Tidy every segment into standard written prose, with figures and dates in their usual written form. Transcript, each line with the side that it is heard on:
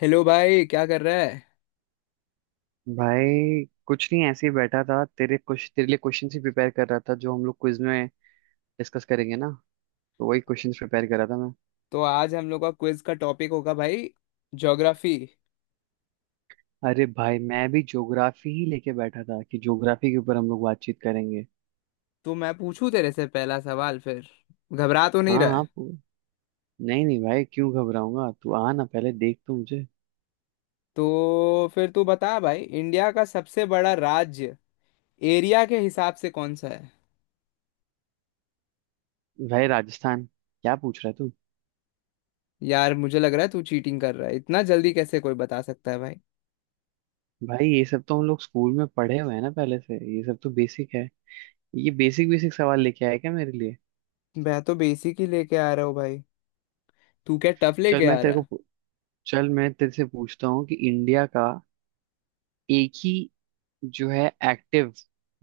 left: Hello भाई, क्या कर रहा है?
right: भाई कुछ नहीं। ऐसे ही बैठा था। तेरे लिए क्वेश्चन ही प्रिपेयर कर रहा था जो हम लोग क्विज में डिस्कस करेंगे ना। तो वही क्वेश्चंस प्रिपेयर कर रहा था मैं।
left: तो आज हम लोग का क्विज का टॉपिक होगा भाई, ज्योग्राफी।
right: अरे भाई मैं भी ज्योग्राफी ही लेके बैठा था कि ज्योग्राफी के ऊपर हम लोग बातचीत करेंगे।
left: तो मैं पूछूं तेरे से पहला सवाल फिर। घबरा तो नहीं
right: हाँ,
left: रहा
right: हाँ,
left: है?
right: नहीं नहीं भाई क्यों घबराऊंगा। तू आ ना पहले देख तो मुझे।
left: तो फिर तू बता भाई, इंडिया का सबसे बड़ा राज्य एरिया के हिसाब से कौन सा है?
right: भाई राजस्थान। क्या पूछ रहा है तू?
left: यार मुझे लग रहा है तू चीटिंग कर रहा है। इतना जल्दी कैसे कोई बता सकता है भाई?
right: भाई ये सब तो हम लोग स्कूल में पढ़े हुए हैं ना पहले से। ये सब तो बेसिक है। ये बेसिक बेसिक सवाल लेके आया क्या मेरे लिए?
left: मैं तो बेसिक ही लेके आ रहा हूँ भाई। तू क्या टफ
right: चल
left: लेके
right: मैं
left: आ रहा
right: तेरे को
left: है?
right: पू- चल मैं तेरे से पूछता हूँ कि इंडिया का एक ही जो है एक्टिव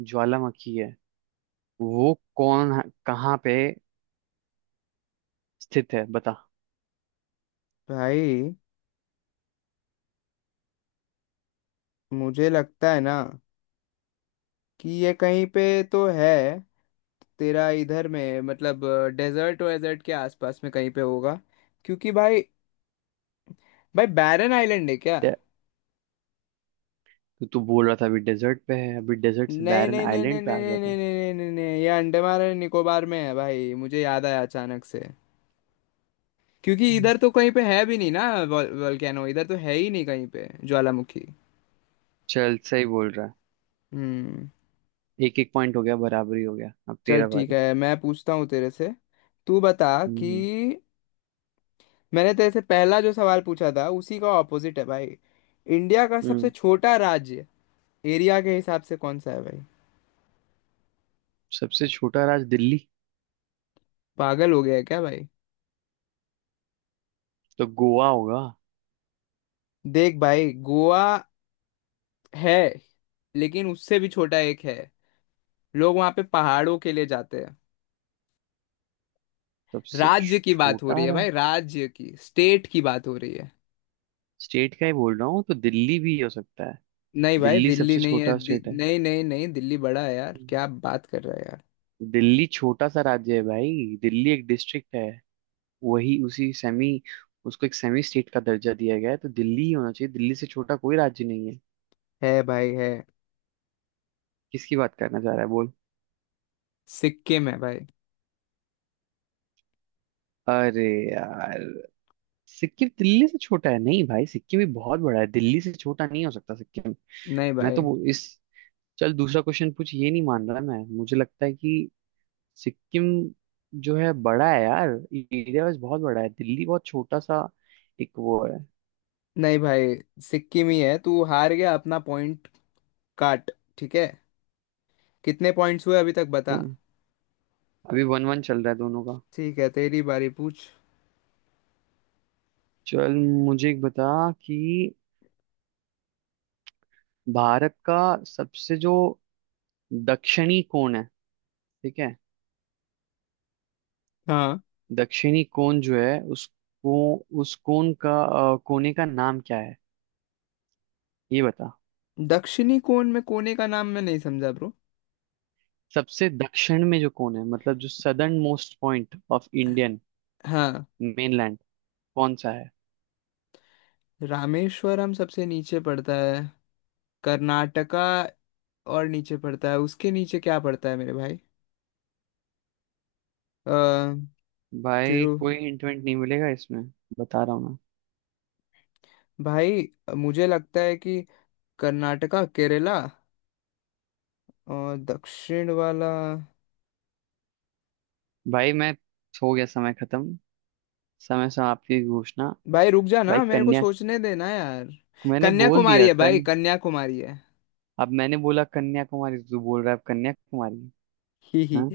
right: ज्वालामुखी है वो कहाँ पे स्थित है बता।
left: भाई मुझे लगता है ना कि ये कहीं पे तो है तेरा इधर में मतलब, डेजर्ट वेजर्ट के आसपास में कहीं पे होगा। क्योंकि भाई, भाई बैरन आइलैंड है क्या?
right: डे- तू तू बोल रहा था अभी डेजर्ट पे है। अभी डेजर्ट से
left: नहीं
right: बैरन
left: नहीं नहीं नहीं
right: आइलैंड पे
left: नहीं
right: आ गया
left: नहीं
right: तू?
left: नहीं नहीं नहीं नहीं, ये अंडमान और निकोबार में है भाई। मुझे याद आया अचानक से, क्योंकि
right: हम्म।
left: इधर तो कहीं पे है भी नहीं ना। वोल्केनो इधर तो है ही नहीं कहीं पे, ज्वालामुखी।
right: चल सही बोल रहा है।
left: हम्म।
right: एक एक पॉइंट हो गया। बराबरी हो गया। अब
left: चल
right: तेरा
left: ठीक
right: बारी।
left: है, मैं पूछता हूँ तेरे से। तू बता
right: हम्म,
left: कि मैंने तेरे से पहला जो सवाल पूछा था उसी का ऑपोजिट है भाई। इंडिया का सबसे
right: हम्म।
left: छोटा राज्य एरिया के हिसाब से कौन सा है भाई?
right: सबसे छोटा राज्य दिल्ली।
left: पागल हो गया है क्या भाई?
right: तो गोवा होगा।
left: देख भाई, गोवा है, लेकिन उससे भी छोटा एक है। लोग वहां पे पहाड़ों के लिए जाते हैं।
right: सबसे
left: राज्य की बात हो रही
right: छोटा
left: है भाई,
right: राज्य।
left: राज्य की, स्टेट की बात हो रही है।
right: स्टेट का ही बोल रहा हूँ तो दिल्ली भी हो सकता है।
left: नहीं भाई,
right: दिल्ली
left: दिल्ली
right: सबसे
left: नहीं है।
right: छोटा
left: दि...
right: स्टेट है।
left: नहीं नहीं नहीं, दिल्ली बड़ा है यार।
right: हम्म।
left: क्या बात कर रहा है यार!
right: दिल्ली छोटा सा राज्य है भाई। दिल्ली एक डिस्ट्रिक्ट है। वही उसी सेमी उसको एक सेमी स्टेट का दर्जा दिया गया है। तो दिल्ली ही होना चाहिए। दिल्ली से छोटा कोई राज्य नहीं है।
left: है भाई, है।
right: किसकी बात करना चाह रहा है बोल?
left: सिक्किम है भाई।
right: अरे यार। सिक्किम दिल्ली से छोटा है नहीं भाई। सिक्किम भी बहुत बड़ा है। दिल्ली से छोटा नहीं हो सकता सिक्किम।
left: नहीं
right: मैं तो
left: भाई,
right: वो इस। चल दूसरा क्वेश्चन पूछ। ये नहीं मान रहा मैं। मुझे लगता है कि सिक्किम जो है बड़ा है यार। एरिया वाइज बहुत बड़ा है। दिल्ली बहुत छोटा सा एक वो है।
left: नहीं भाई, सिक्किम ही है। तू हार गया अपना पॉइंट काट। ठीक है, कितने पॉइंट्स हुए अभी तक बता।
right: तो अभी वन वन चल रहा है दोनों का।
left: ठीक है, तेरी बारी पूछ।
right: चल मुझे एक बता कि भारत का सबसे जो दक्षिणी कोण है, ठीक है।
left: हाँ।
right: दक्षिणी कोण जो है उसको उस कोण का, कोने का नाम क्या है ये बता।
left: दक्षिणी कोण में कोने का नाम मैं नहीं समझा ब्रो।
right: सबसे दक्षिण में जो कोण है मतलब जो southern most point of Indian
left: हाँ।
right: मेनलैंड कौन सा है?
left: रामेश्वरम सबसे नीचे पड़ता है। कर्नाटका और नीचे पड़ता है, उसके नीचे क्या पड़ता है मेरे भाई? अ
right: भाई
left: तिरु।
right: कोई हिंट विंट नहीं मिलेगा इसमें। बता रहा हूँ ना।
left: भाई मुझे लगता है कि कर्नाटका, केरला, और दक्षिण वाला।
right: भाई मैं हो गया समय खत्म। समय समाप्ति की घोषणा।
left: भाई रुक जा ना,
right: भाई
left: मेरे को
right: कन्या,
left: सोचने देना यार।
right: मैंने बोल
left: कन्याकुमारी
right: दिया
left: है भाई,
right: कन।
left: कन्याकुमारी है।
right: अब मैंने बोला कन्याकुमारी तो तू बोल रहा है अब कन्याकुमारी।
left: ही ही।
right: हाँ।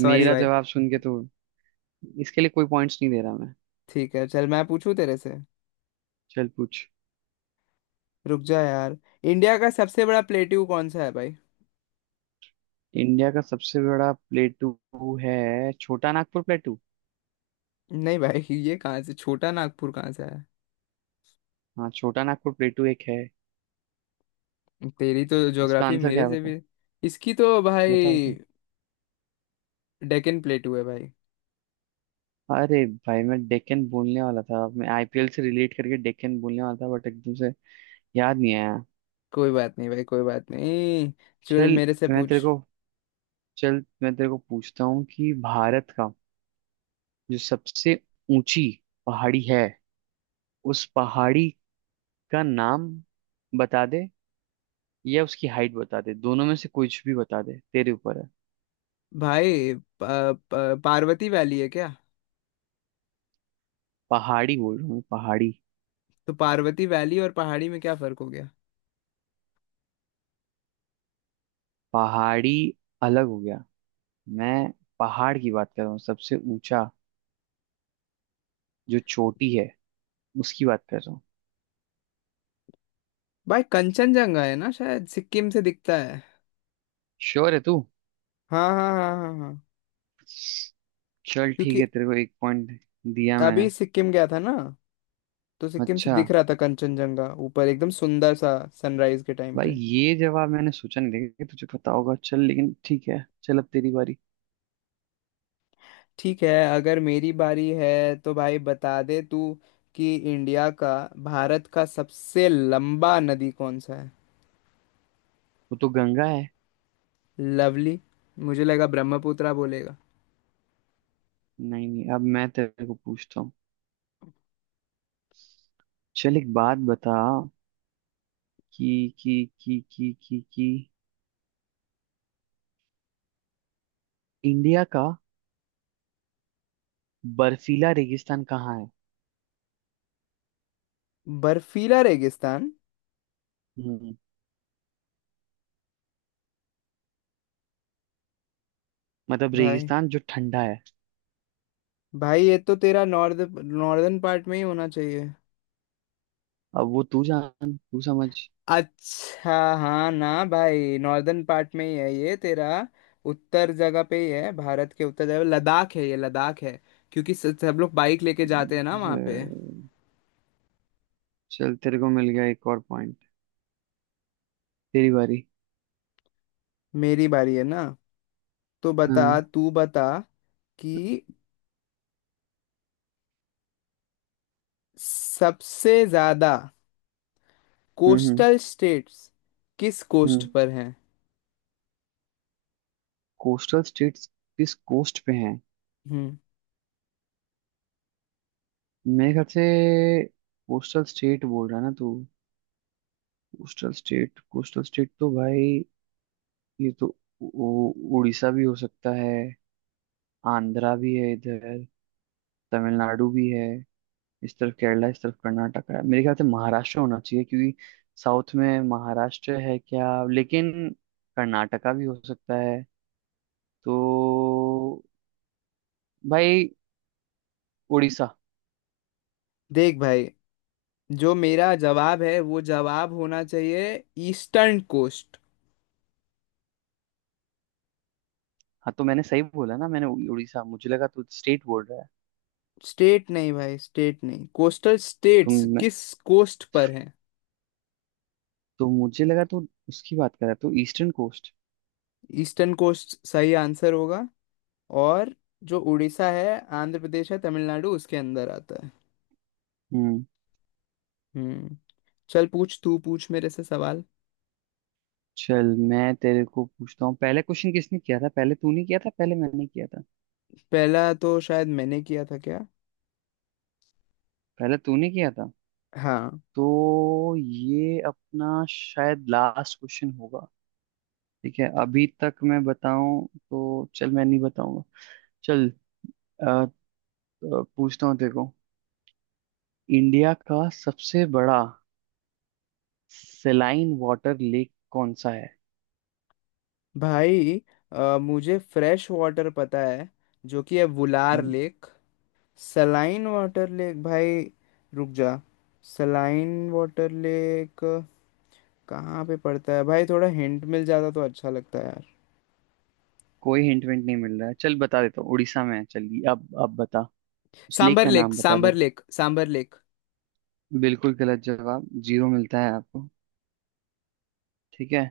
left: सॉरी
right: मेरा
left: भाई।
right: जवाब सुन के तो इसके लिए कोई पॉइंट्स नहीं दे रहा मैं।
left: ठीक है, चल मैं पूछूं तेरे से।
right: चल पूछ।
left: रुक जा यार। इंडिया का सबसे बड़ा प्लेट्यू कौन सा है भाई?
right: इंडिया का सबसे बड़ा प्लेटू है छोटा नागपुर प्लेटू।
left: नहीं भाई, ये कहाँ से छोटा नागपुर कहाँ से है?
right: हाँ छोटा नागपुर प्लेटू एक है।
left: तेरी तो
right: इसका
left: ज्योग्राफी
right: आंसर क्या
left: मेरे
right: है?
left: से
right: बता,
left: भी, इसकी तो
right: बता,
left: भाई,
right: बता।
left: डेक्कन प्लेटू है भाई।
right: अरे भाई मैं डेक्कन बोलने वाला था। मैं आईपीएल से रिलेट करके डेक्कन बोलने वाला था बट एकदम से याद नहीं आया।
left: कोई बात नहीं भाई, कोई बात नहीं। चल
right: चल
left: मेरे से
right: मैं
left: पूछ।
right: तेरे को चल मैं तेरे को पूछता हूँ कि भारत का जो सबसे ऊंची पहाड़ी है उस पहाड़ी का नाम बता दे या उसकी हाइट बता दे। दोनों में से कुछ भी बता दे, तेरे ऊपर है।
left: भाई प, प, पार्वती वैली है क्या?
right: पहाड़ी बोल रहा हूँ मैं, पहाड़ी।
left: तो पार्वती वैली और पहाड़ी में क्या फर्क हो गया?
right: पहाड़ी अलग हो गया। मैं पहाड़ की बात कर रहा हूँ, सबसे ऊंचा जो चोटी है उसकी बात कर रहा हूँ।
left: भाई कंचनजंगा है ना, शायद सिक्किम से दिखता है।
right: श्योर है तू?
left: हाँ हाँ हाँ हाँ हाँ।
right: चल ठीक
left: क्योंकि
right: है, तेरे को एक पॉइंट दिया
left: अभी
right: मैंने।
left: सिक्किम गया था ना, तो सिक्किम से
right: अच्छा।
left: दिख रहा था कंचनजंगा ऊपर एकदम सुंदर सा, सनराइज के टाइम
right: भाई
left: पे।
right: ये जवाब मैंने सोचा नहीं था कि तुझे पता होगा। चल लेकिन ठीक है। चल अब तेरी बारी।
left: ठीक है, अगर मेरी बारी है तो भाई बता दे तू कि इंडिया का, भारत का सबसे लंबा नदी कौन सा है?
right: वो तो गंगा है।
left: लवली। मुझे लगा ब्रह्मपुत्रा बोलेगा।
right: नहीं नहीं, अब मैं तेरे को पूछता हूँ। चल एक बात बता कि कि कि इंडिया का बर्फीला रेगिस्तान कहाँ है।
left: बर्फीला रेगिस्तान।
right: हम्म मतलब
left: भाई,
right: रेगिस्तान जो ठंडा है।
left: भाई ये तो तेरा नॉर्थ, नॉर्दर्न पार्ट में ही होना चाहिए।
right: अब वो तू जान, तू समझ।
left: अच्छा हाँ ना भाई, नॉर्दर्न पार्ट में ही है ये तेरा। उत्तर जगह पे ही है, भारत के उत्तर जगह लद्दाख है, ये लद्दाख है। क्योंकि सब लोग बाइक लेके जाते हैं ना वहाँ
right: अ,
left: पे।
right: चल तेरे को मिल गया एक और पॉइंट। तेरी बारी।
left: मेरी बारी है ना? तो बता,
right: हाँ।
left: तू बता कि सबसे ज्यादा
right: हम्म, हम्म,
left: कोस्टल स्टेट्स किस कोस्ट
right: हम्म।
left: पर हैं?
right: कोस्टल स्टेट्स किस कोस्ट पे हैं?
left: हम्म।
right: मेरे ख्याल से, कोस्टल स्टेट बोल रहा है ना तू? कोस्टल स्टेट, कोस्टल स्टेट तो भाई ये तो उड़ीसा भी हो सकता है। आंध्रा भी है इधर। तमिलनाडु भी है। इस तरफ केरला, इस तरफ कर्नाटक है। मेरे ख्याल से महाराष्ट्र होना चाहिए क्योंकि साउथ में महाराष्ट्र है क्या लेकिन। कर्नाटका भी हो सकता है। तो भाई उड़ीसा।
left: देख भाई, जो मेरा जवाब है वो जवाब होना चाहिए, ईस्टर्न कोस्ट।
right: हाँ तो मैंने सही बोला ना। मैंने उड़ीसा, मुझे लगा तू स्टेट बोल रहा है।
left: स्टेट नहीं भाई, स्टेट नहीं, कोस्टल
right: तो
left: स्टेट्स
right: मैं
left: किस कोस्ट पर हैं।
right: तो मुझे लगा तू उसकी बात कर रहा है, तो ईस्टर्न कोस्ट।
left: ईस्टर्न कोस्ट सही आंसर होगा। और जो उड़ीसा है, आंध्र प्रदेश है, तमिलनाडु, उसके अंदर आता है।
right: हम्म।
left: हम्म। चल पूछ, तू पूछ मेरे से सवाल।
right: चल मैं तेरे को पूछता हूँ, पहले क्वेश्चन किसने किया था? पहले तूने किया था पहले मैंने किया था?
left: पहला तो शायद मैंने किया था, क्या?
right: पहले तूने किया था।
left: हाँ।
right: तो ये अपना शायद लास्ट क्वेश्चन होगा। ठीक है, अभी तक मैं बताऊं तो चल मैं नहीं बताऊंगा। चल अ, अ, पूछता हूँ देखो। इंडिया का सबसे बड़ा सेलाइन वाटर लेक कौन सा है?
left: भाई मुझे फ्रेश वाटर पता है, जो कि है वुलार
right: हम्म,
left: लेक। सलाइन वाटर लेक भाई, रुक जा। सलाइन वाटर लेक कहाँ पे पड़ता है भाई? थोड़ा हिंट मिल जाता तो अच्छा लगता है यार।
right: कोई हिंट विंट नहीं मिल रहा है। चल बता देता हूँ, उड़ीसा में है। चलिए अब बता, उस लेक
left: सांबर
right: का
left: लेक,
right: नाम बता दे।
left: Sambhar lake, Sambhar lake.
right: बिल्कुल गलत जवाब, जीरो मिलता है आपको। ठीक है,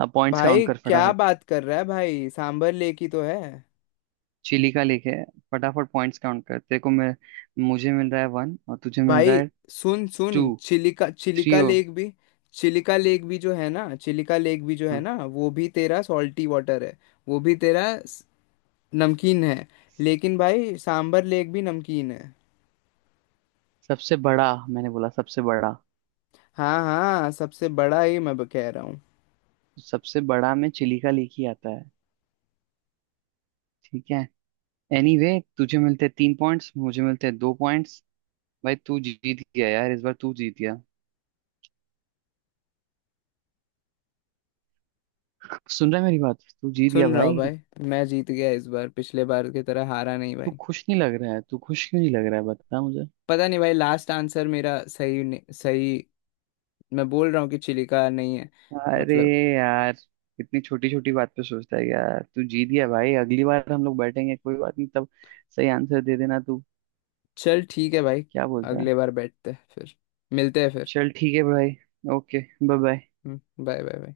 right: अब पॉइंट्स
left: भाई
right: काउंट कर
left: क्या
right: फटाफट।
left: बात कर रहा है भाई, सांबर लेक ही तो है
right: चिली का लेके। फटाफट पॉइंट्स काउंट कर, तेरे को मैं। मुझे मिल रहा है वन और तुझे मिल रहा
left: भाई।
right: है
left: सुन सुन,
right: टू,
left: चिलिका,
right: थ्री
left: चिलिका
right: हो।
left: लेक भी, चिलिका लेक भी जो है ना, चिलिका लेक भी जो है
right: हाँ
left: ना, वो भी तेरा सॉल्टी वाटर है। वो भी तेरा नमकीन है। लेकिन भाई, सांबर लेक भी नमकीन है।
right: सबसे बड़ा, मैंने बोला सबसे बड़ा।
left: हाँ हाँ, सबसे बड़ा ही मैं कह रहा हूँ।
right: सबसे बड़ा में चिली का लेके आता है। ठीक है, एनीवे। तुझे मिलते तीन पॉइंट्स, मुझे मिलते दो पॉइंट्स। भाई तू जीत गया यार, इस बार तू जीत गया। सुन रहा है मेरी बात? तू जीत गया
left: सुन रहा हूँ
right: भाई।
left: भाई। मैं जीत गया इस बार, पिछले बार की तरह हारा नहीं
right: तू
left: भाई।
right: खुश नहीं लग रहा है। तू खुश क्यों नहीं लग रहा है, बता मुझे।
left: पता नहीं भाई, लास्ट आंसर मेरा सही नहीं- सही, मैं बोल रहा हूँ कि चिलिका नहीं है,
right: अरे
left: मतलब।
right: यार, इतनी छोटी छोटी बात पे सोचता है यार। तू जीत गया भाई, अगली बार हम लोग बैठेंगे कोई बात नहीं। तब सही आंसर दे देना तू।
left: चल ठीक है भाई,
right: क्या बोलता है?
left: अगले बार बैठते हैं फिर, मिलते हैं फिर।
right: चल ठीक है भाई। Okay. Bye bye.
left: Bye bye bye.